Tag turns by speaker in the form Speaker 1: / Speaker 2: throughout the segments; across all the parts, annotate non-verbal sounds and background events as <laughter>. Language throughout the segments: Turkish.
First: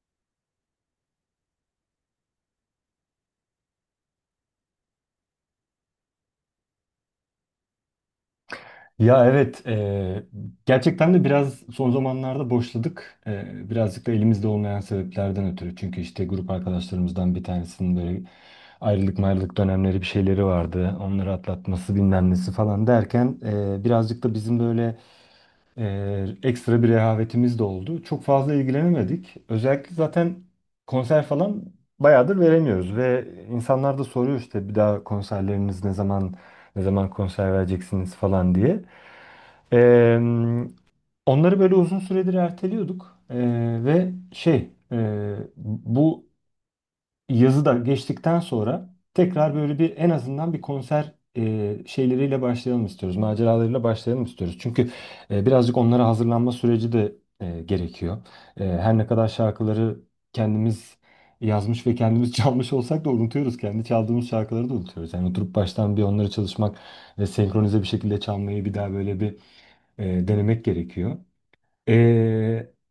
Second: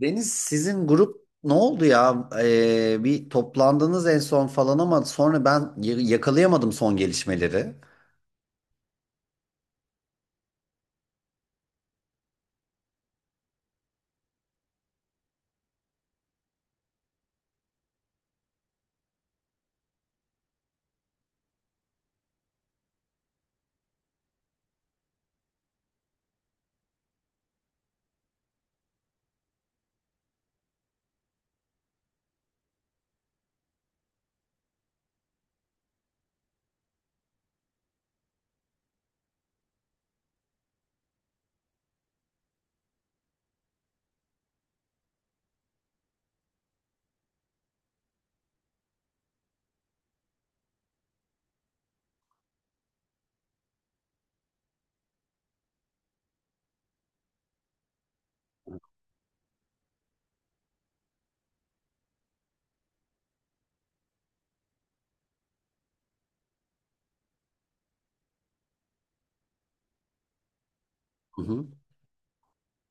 Speaker 1: Deniz, sizin grup ne oldu ya? Bir toplandınız en son falan ama sonra yakalayamadım son gelişmeleri.
Speaker 2: Ya evet, gerçekten de biraz son zamanlarda boşladık. Birazcık da elimizde olmayan sebeplerden ötürü. Çünkü işte grup arkadaşlarımızdan bir tanesinin böyle ayrılık mayrılık dönemleri bir şeyleri vardı. Onları atlatması bilmem nesi falan derken birazcık da bizim böyle ekstra bir rehavetimiz de oldu. Çok fazla ilgilenemedik. Özellikle zaten konser falan bayağıdır veremiyoruz ve insanlar da soruyor işte bir daha konserleriniz ne zaman konser vereceksiniz falan diye. Ee, Onları böyle uzun süredir erteliyorduk. Ve şey bu yazı da geçtikten sonra tekrar böyle bir en azından bir konser şeyleriyle başlayalım istiyoruz. Maceralarıyla başlayalım istiyoruz. Çünkü birazcık onlara hazırlanma süreci de gerekiyor. Her ne kadar şarkıları kendimiz yazmış ve kendimiz <laughs> çalmış olsak da unutuyoruz. Kendi çaldığımız şarkıları da unutuyoruz. Yani oturup baştan bir onları çalışmak ve senkronize bir şekilde çalmayı bir daha böyle bir denemek gerekiyor.
Speaker 1: Hı hı.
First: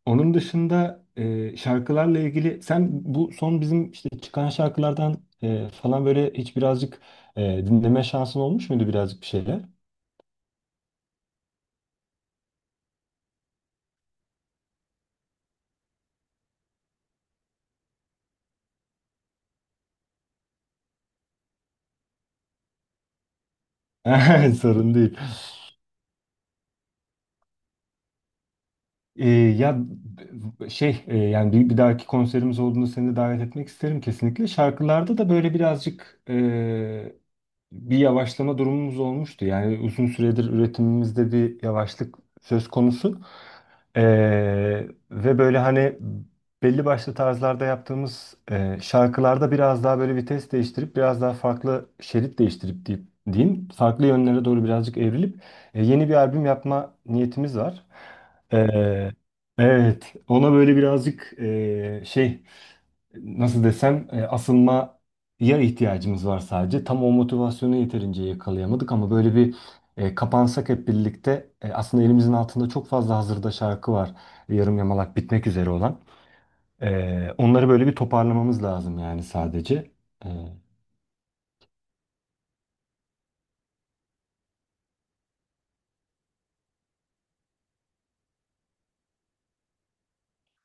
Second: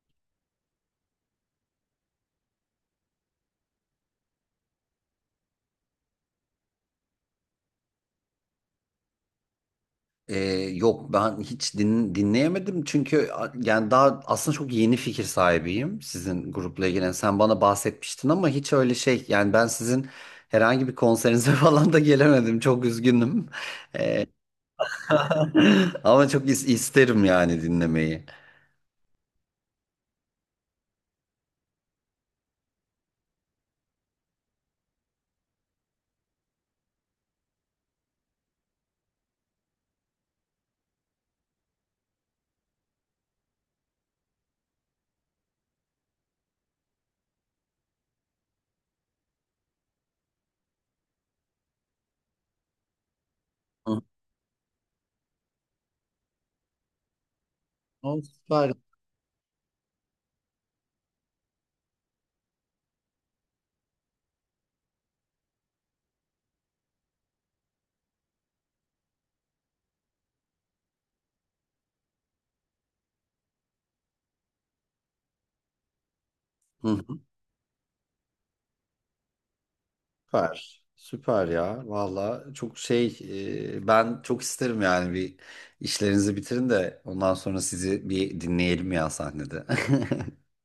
Speaker 2: Onun dışında şarkılarla ilgili sen bu son bizim işte çıkan şarkılardan falan böyle hiç birazcık e, dinleme şansın olmuş muydu birazcık bir şeyler?
Speaker 1: Ee, Yok, ben hiç dinleyemedim çünkü yani daha aslında çok yeni fikir sahibiyim sizin grupla ilgili. Yani sen bana bahsetmiştin ama hiç öyle şey, yani ben sizin herhangi bir konserinize <laughs> falan da gelemedim. Çok üzgünüm.
Speaker 2: <laughs> Sorun değil.
Speaker 1: <laughs> Ama çok isterim yani dinlemeyi.
Speaker 2: Ya şey yani bir dahaki konserimiz olduğunda seni de davet etmek isterim kesinlikle. Şarkılarda da böyle birazcık bir yavaşlama durumumuz olmuştu. Yani uzun süredir üretimimizde bir yavaşlık söz konusu. Ee, Ve böyle hani belli başlı tarzlarda yaptığımız şarkılarda biraz daha böyle vites değiştirip biraz daha farklı şerit değiştirip deyip, diyeyim
Speaker 1: Hı.
Speaker 2: farklı yönlere doğru birazcık evrilip yeni bir albüm yapma niyetimiz var.
Speaker 1: O süper.
Speaker 2: Ee, evet, ona böyle birazcık şey, nasıl desem, asılmaya ihtiyacımız var sadece. Tam o motivasyonu yeterince yakalayamadık ama böyle bir kapansak hep birlikte aslında elimizin altında çok fazla hazırda şarkı var. Yarım yamalak bitmek üzere olan.
Speaker 1: Hı.
Speaker 2: Onları böyle bir toparlamamız lazım yani sadece. E,
Speaker 1: Süper. Süper ya. Valla çok şey, ben çok isterim yani bir, işlerinizi bitirin de ondan sonra sizi bir dinleyelim ya sahnede. <laughs>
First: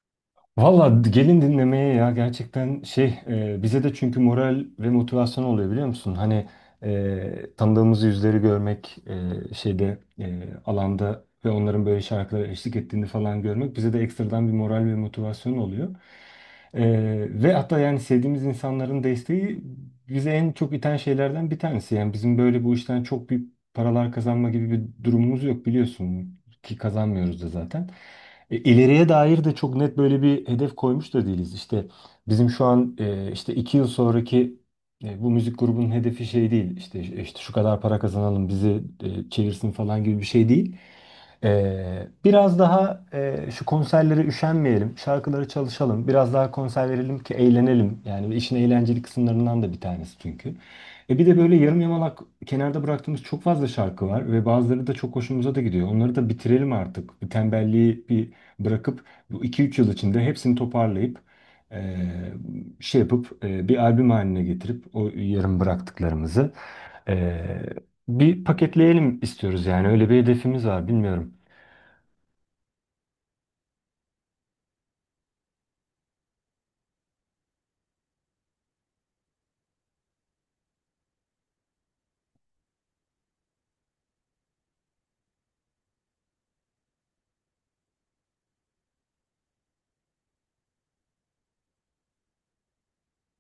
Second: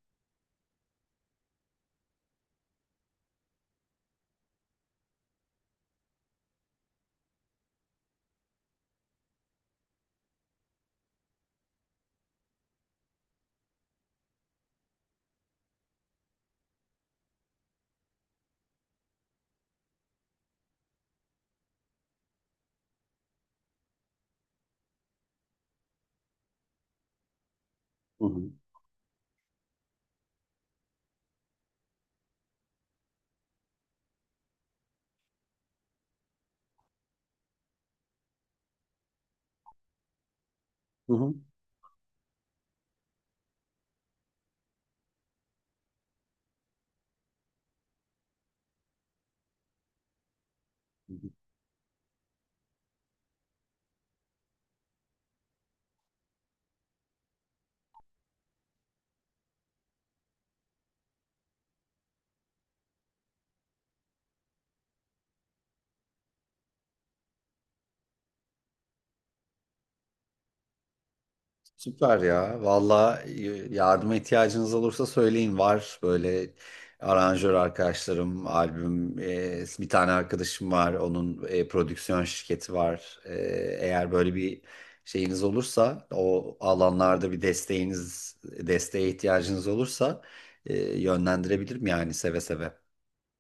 Speaker 2: Valla gelin dinlemeye ya gerçekten şey bize de çünkü moral ve motivasyon oluyor, biliyor musun? Hani tanıdığımız yüzleri görmek şeyde alanda ve onların böyle şarkılara eşlik ettiğini falan görmek bize de ekstradan bir moral ve motivasyon oluyor. E, Ve hatta yani sevdiğimiz insanların desteği bize en çok iten şeylerden bir tanesi. Yani bizim böyle bu işten çok büyük paralar kazanma gibi bir durumumuz yok, biliyorsun ki kazanmıyoruz da zaten.
Speaker 1: Hı hı.
Speaker 2: İleriye dair de çok net böyle bir hedef koymuş da değiliz. İşte bizim şu an işte 2 yıl sonraki bu müzik grubunun hedefi şey değil. İşte şu kadar para kazanalım bizi çevirsin falan gibi bir şey değil.
Speaker 1: Hı
Speaker 2: Biraz daha şu konserlere üşenmeyelim, şarkıları çalışalım, biraz daha konser verelim ki eğlenelim. Yani işin eğlenceli kısımlarından da bir tanesi çünkü.
Speaker 1: hı.
Speaker 2: Bir de böyle yarım yamalak kenarda bıraktığımız çok fazla şarkı var ve bazıları da çok hoşumuza da gidiyor. Onları da bitirelim artık. Bu tembelliği bir bırakıp bu 2-3 yıl içinde hepsini toparlayıp e, şey yapıp bir albüm haline getirip o yarım bıraktıklarımızı e, bir paketleyelim istiyoruz yani öyle bir hedefimiz var, bilmiyorum.
Speaker 1: Süper ya. Valla yardıma ihtiyacınız olursa söyleyin. Var böyle aranjör arkadaşlarım, albüm, bir tane arkadaşım var. Onun prodüksiyon şirketi var. Eğer böyle bir şeyiniz olursa, o alanlarda bir desteğiniz, desteğe ihtiyacınız olursa, yönlendirebilirim yani seve seve.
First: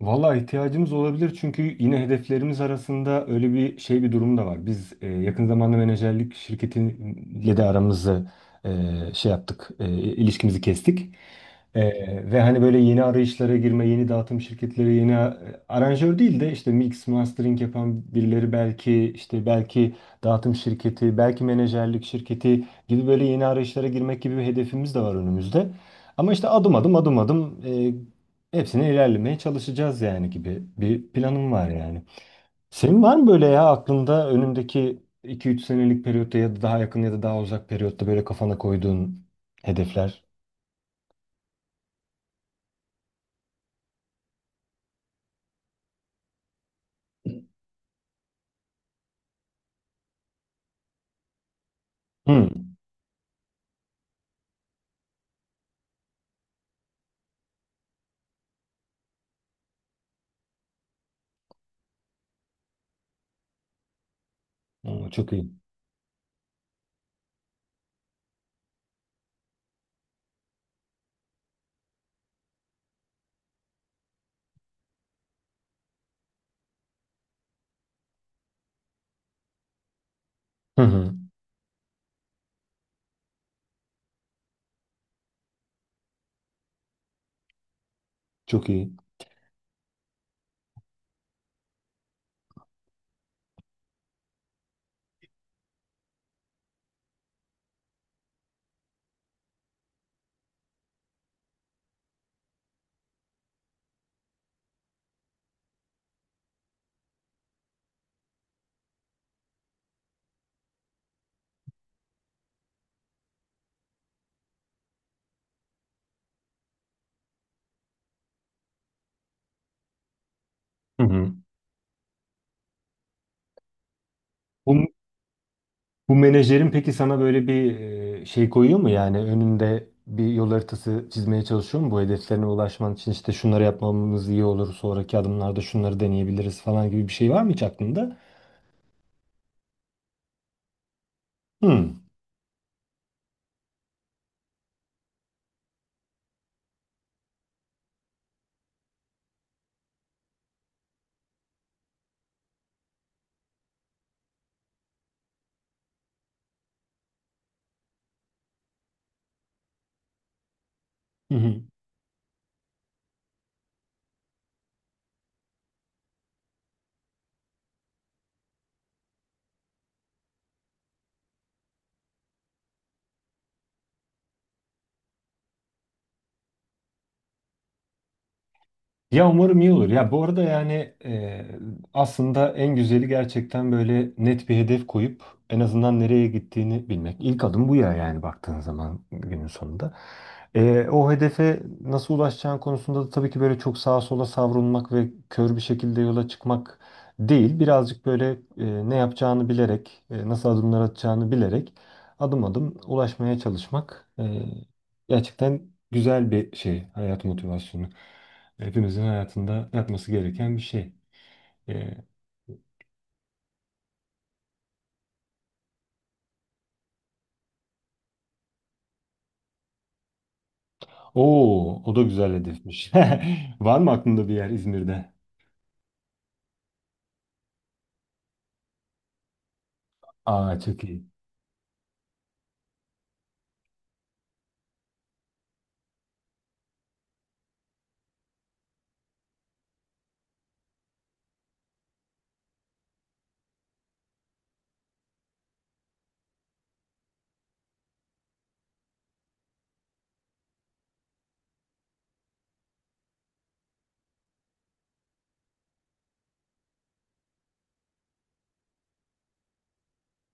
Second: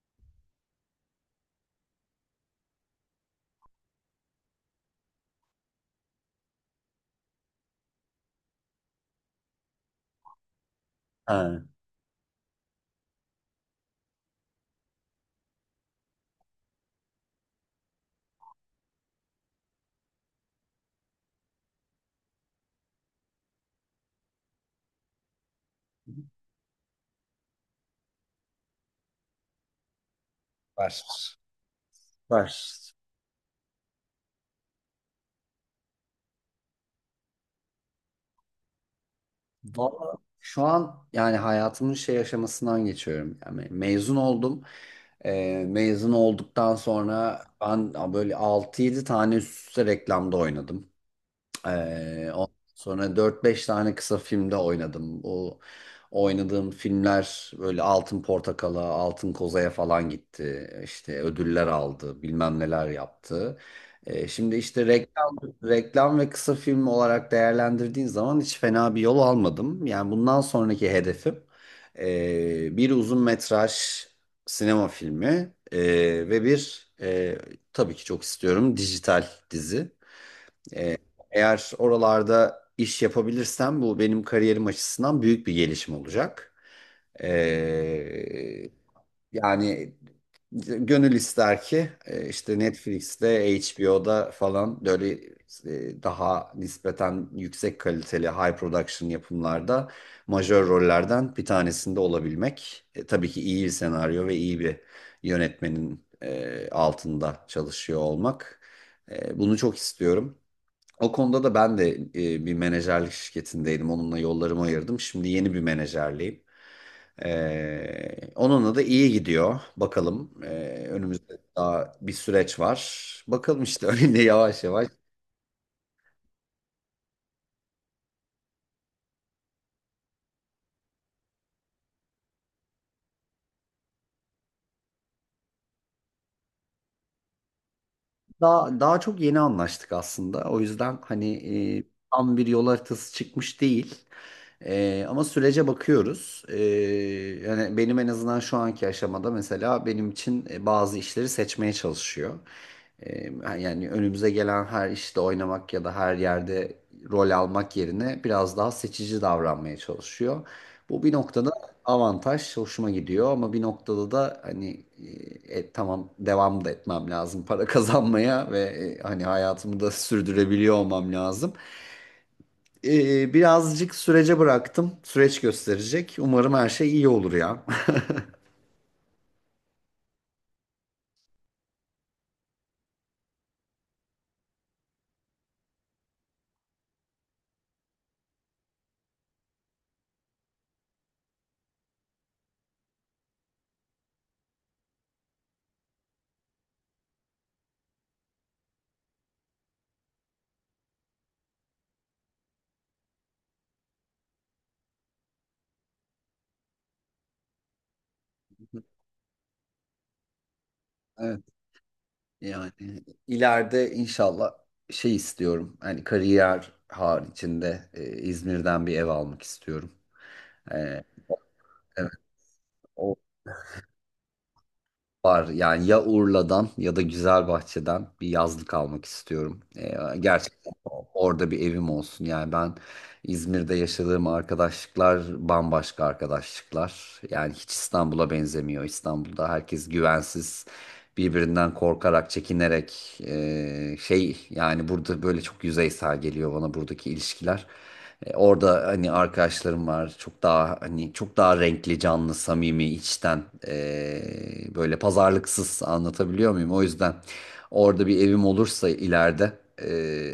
Speaker 2: Valla ihtiyacımız olabilir çünkü yine hedeflerimiz arasında öyle bir şey bir durum da var. Biz yakın zamanda menajerlik şirketiyle de aramızı e, şey yaptık, ilişkimizi kestik.
Speaker 1: Ha.
Speaker 2: E, Ve hani böyle yeni arayışlara girme, yeni dağıtım şirketleri, yeni aranjör değil de işte mix, mastering yapan birileri, belki işte belki dağıtım şirketi, belki menajerlik şirketi gibi böyle yeni arayışlara girmek gibi bir hedefimiz de var önümüzde. Ama işte adım adım adım adım hepsine ilerlemeye çalışacağız yani gibi
Speaker 1: Var.
Speaker 2: bir planım var yani.
Speaker 1: Var.
Speaker 2: Senin var mı böyle ya aklında önündeki 2-3 senelik periyotta ya da daha yakın ya da daha uzak periyotta böyle kafana koyduğun
Speaker 1: Valla
Speaker 2: hedefler?
Speaker 1: şu an yani hayatımın şey aşamasından geçiyorum. Yani mezun oldum. Mezun olduktan sonra ben böyle altı yedi tane üst üste reklamda oynadım.
Speaker 2: Hı.
Speaker 1: Ondan sonra dört beş tane kısa filmde oynadım. O oynadığım filmler böyle Altın Portakal'a, Altın Koza'ya falan gitti. İşte ödüller aldı, bilmem neler yaptı. Şimdi işte
Speaker 2: Aa, çok iyi.
Speaker 1: reklam ve kısa film olarak değerlendirdiğin zaman hiç fena bir yol almadım. Yani bundan sonraki hedefim bir uzun metraj sinema filmi ve bir tabii ki çok istiyorum, dijital dizi.
Speaker 2: Hı hı.
Speaker 1: Eğer oralarda iş yapabilirsem bu benim kariyerim açısından büyük bir gelişim olacak.
Speaker 2: Çok
Speaker 1: Ee,
Speaker 2: iyi.
Speaker 1: Yani gönül ister ki işte Netflix'te, HBO'da falan böyle, daha nispeten yüksek kaliteli high production yapımlarda majör rollerden bir tanesinde olabilmek. Tabii ki iyi bir senaryo ve iyi bir yönetmenin altında çalışıyor olmak. Bunu çok istiyorum. O konuda da ben de bir menajerlik şirketindeydim. Onunla yollarımı ayırdım. Şimdi yeni bir menajerliyim. Onunla da iyi gidiyor. Bakalım.
Speaker 2: Hı hı.
Speaker 1: Önümüzde daha bir süreç var. Bakalım işte <laughs> öyle yavaş yavaş.
Speaker 2: Bu, bu menajerin peki sana böyle bir şey koyuyor mu yani önünde bir yol haritası çizmeye çalışıyor mu bu hedeflerine ulaşman için işte şunları yapmamız iyi olur, sonraki adımlarda şunları deneyebiliriz falan gibi bir şey var mı hiç aklında?
Speaker 1: Daha çok yeni anlaştık aslında. O yüzden hani, e,
Speaker 2: Hı.
Speaker 1: tam bir yol haritası çıkmış değil. Ama sürece bakıyoruz. Yani benim en azından şu anki aşamada, mesela benim için, bazı işleri seçmeye çalışıyor. Ee, Yani önümüze gelen her işte oynamak ya da her yerde rol almak yerine biraz daha seçici davranmaya çalışıyor. Bu bir
Speaker 2: Hı
Speaker 1: noktada
Speaker 2: hı.
Speaker 1: avantaj, hoşuma gidiyor ama bir noktada da hani, tamam, devam da etmem lazım para <laughs> kazanmaya ve e, hani hayatımı da sürdürebiliyor olmam lazım. Birazcık sürece bıraktım. Süreç gösterecek. Umarım her şey iyi olur ya.
Speaker 2: Ya umarım iyi olur. Ya bu arada yani aslında en güzeli gerçekten böyle net bir hedef koyup en azından nereye gittiğini bilmek. İlk adım bu ya yani baktığın zaman günün sonunda. O hedefe nasıl ulaşacağın konusunda da tabii ki böyle çok sağa sola savrulmak ve kör bir şekilde yola çıkmak değil. Birazcık böyle ne yapacağını bilerek, nasıl adımlar atacağını bilerek adım adım ulaşmaya çalışmak gerçekten güzel bir şey, hayat motivasyonu. Hepimizin hayatında yapması gereken bir şey.
Speaker 1: <laughs>
Speaker 2: Ee,
Speaker 1: Yani ileride inşallah şey istiyorum. Hani kariyer haricinde, İzmir'den bir ev almak istiyorum. E,
Speaker 2: Oo, o da
Speaker 1: evet,
Speaker 2: güzel hedefmiş.
Speaker 1: o,
Speaker 2: <laughs> Var mı aklında bir yer İzmir'de?
Speaker 1: var yani, ya Urla'dan ya da Güzelbahçe'den bir yazlık almak istiyorum.
Speaker 2: Aa,
Speaker 1: Gerçekten
Speaker 2: çok iyi.
Speaker 1: orada bir evim olsun. Yani ben İzmir'de yaşadığım arkadaşlıklar bambaşka arkadaşlıklar. Yani hiç İstanbul'a benzemiyor. İstanbul'da herkes güvensiz, birbirinden korkarak, çekinerek, şey, yani burada böyle çok yüzeysel geliyor bana buradaki ilişkiler. Orada hani arkadaşlarım var. Çok daha hani, çok daha renkli, canlı, samimi, içten, böyle pazarlıksız, anlatabiliyor muyum? O yüzden orada bir evim olursa ileride,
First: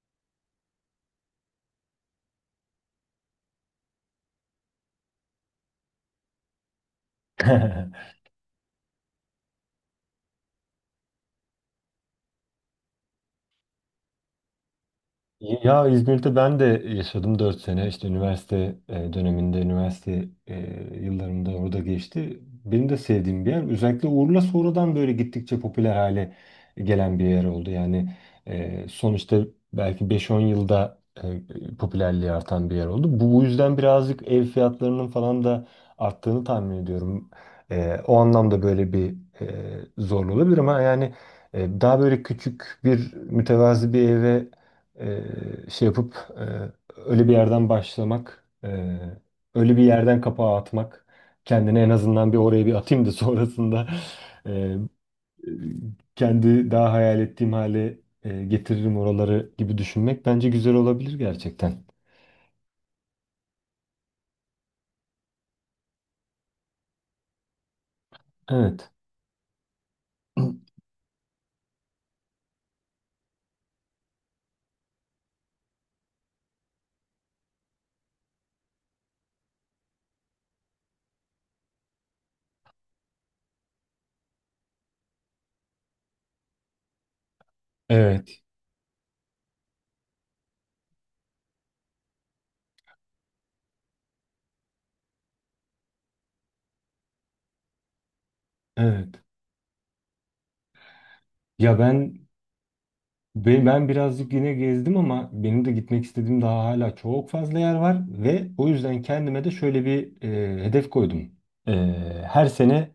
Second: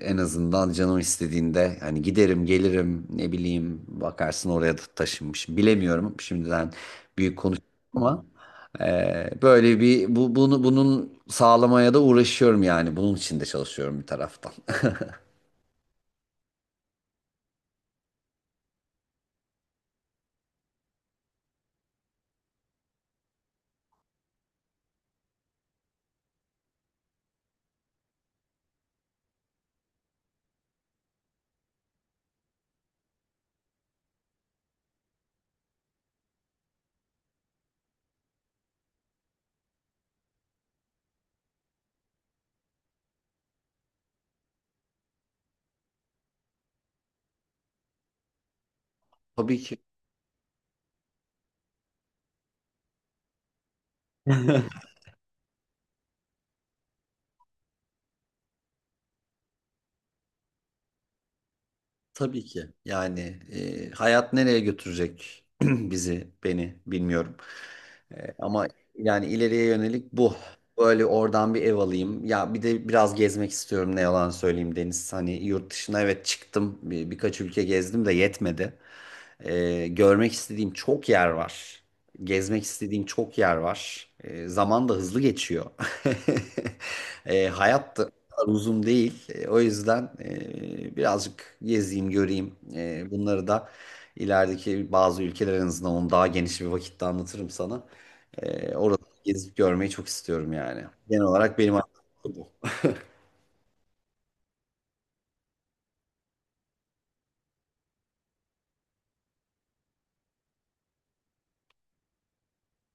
Speaker 1: en azından canım istediğinde hani giderim, gelirim, ne bileyim, bakarsın oraya da taşınmış. Bilemiyorum. Şimdiden büyük konuş
Speaker 2: <laughs>
Speaker 1: ama böyle bir bu, bunun sağlamaya da uğraşıyorum yani. Bunun için de çalışıyorum bir taraftan. <laughs>
Speaker 2: Ya İzmir'de ben de yaşadım 4 sene. İşte üniversite döneminde, üniversite yıllarımda orada geçti. Benim de sevdiğim bir yer. Özellikle Urla sonradan böyle gittikçe popüler hale gelen bir yer oldu. Yani sonuçta belki 5-10 yılda popülerliği artan bir yer oldu. Bu yüzden birazcık ev fiyatlarının falan da arttığını tahmin ediyorum. O anlamda böyle bir e, zorlu olabilir ama yani daha böyle küçük bir mütevazi bir eve e, şey yapıp öyle bir yerden başlamak,
Speaker 1: Tabii ki
Speaker 2: öyle bir yerden kapağı atmak, kendine en azından bir oraya bir atayım da sonrasında <laughs> e, kendi daha hayal ettiğim hale getiririm oraları gibi düşünmek bence güzel olabilir gerçekten.
Speaker 1: Tabii ki. Yani, hayat nereye götürecek <clears throat> bizi, beni, bilmiyorum. Ama
Speaker 2: Evet.
Speaker 1: yani ileriye yönelik bu.
Speaker 2: <clears throat>
Speaker 1: Böyle oradan bir ev alayım. Ya bir de biraz gezmek istiyorum, ne yalan söyleyeyim Deniz. Hani yurt dışına evet çıktım. Birkaç ülke gezdim de yetmedi. Görmek istediğim çok yer var. Gezmek istediğim çok yer var. Zaman da hızlı geçiyor. <laughs> Hayat da
Speaker 2: Evet,
Speaker 1: kadar uzun değil. O yüzden birazcık gezeyim, göreyim. Bunları da ilerideki bazı ülkeler, en azından onu daha geniş bir vakitte anlatırım sana. Orada
Speaker 2: evet.
Speaker 1: gezip görmeyi çok istiyorum yani. Genel olarak benim
Speaker 2: Ya
Speaker 1: aklımda
Speaker 2: ben
Speaker 1: bu.
Speaker 2: ben, ben birazcık yine gezdim ama benim de gitmek istediğim daha hala çok fazla yer var ve o yüzden kendime de şöyle bir hedef koydum. E, Her sene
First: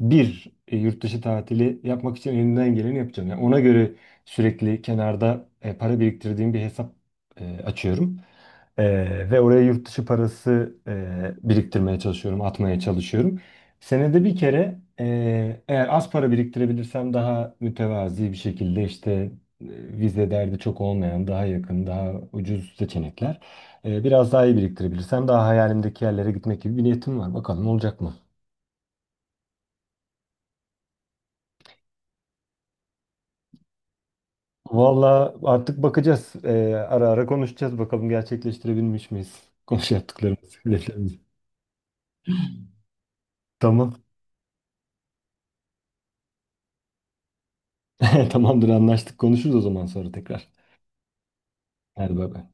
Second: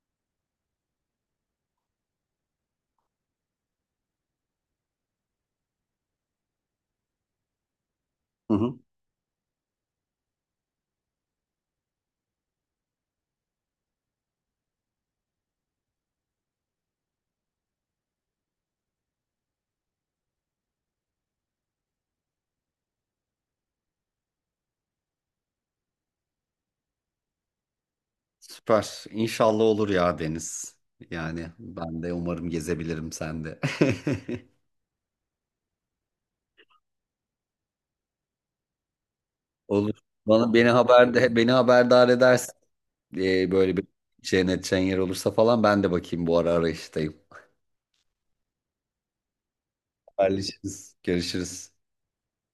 Speaker 2: bir yurt dışı tatili yapmak için elimden geleni yapacağım. Yani ona göre sürekli kenarda para biriktirdiğim bir hesap açıyorum.
Speaker 1: Hı hı.
Speaker 2: E, Ve oraya yurt dışı parası biriktirmeye çalışıyorum, atmaya çalışıyorum. Senede bir kere eğer az para biriktirebilirsem daha mütevazi bir şekilde işte e, vize derdi çok olmayan, daha yakın, daha ucuz seçenekler. Biraz daha iyi biriktirebilirsem daha hayalimdeki yerlere gitmek gibi bir niyetim var. Bakalım olacak mı?
Speaker 1: Süper. İnşallah olur ya Deniz. Yani ben de umarım gezebilirim, sen de.
Speaker 2: Valla artık bakacağız. Ara ara konuşacağız. Bakalım gerçekleştirebilmiş miyiz?
Speaker 1: <laughs>
Speaker 2: Konuş
Speaker 1: Olur. Bana
Speaker 2: yaptıklarımızı,
Speaker 1: beni
Speaker 2: hedeflerimizi.
Speaker 1: haberde beni haberdar edersin. Böyle bir
Speaker 2: Tamam.
Speaker 1: cennet yer olursa falan ben de bakayım, bu ara arayıştayım.
Speaker 2: <laughs> Tamamdır, anlaştık. Konuşuruz o zaman sonra tekrar.
Speaker 1: Haberleşiriz. Görüşürüz.
Speaker 2: Hadi bay bay.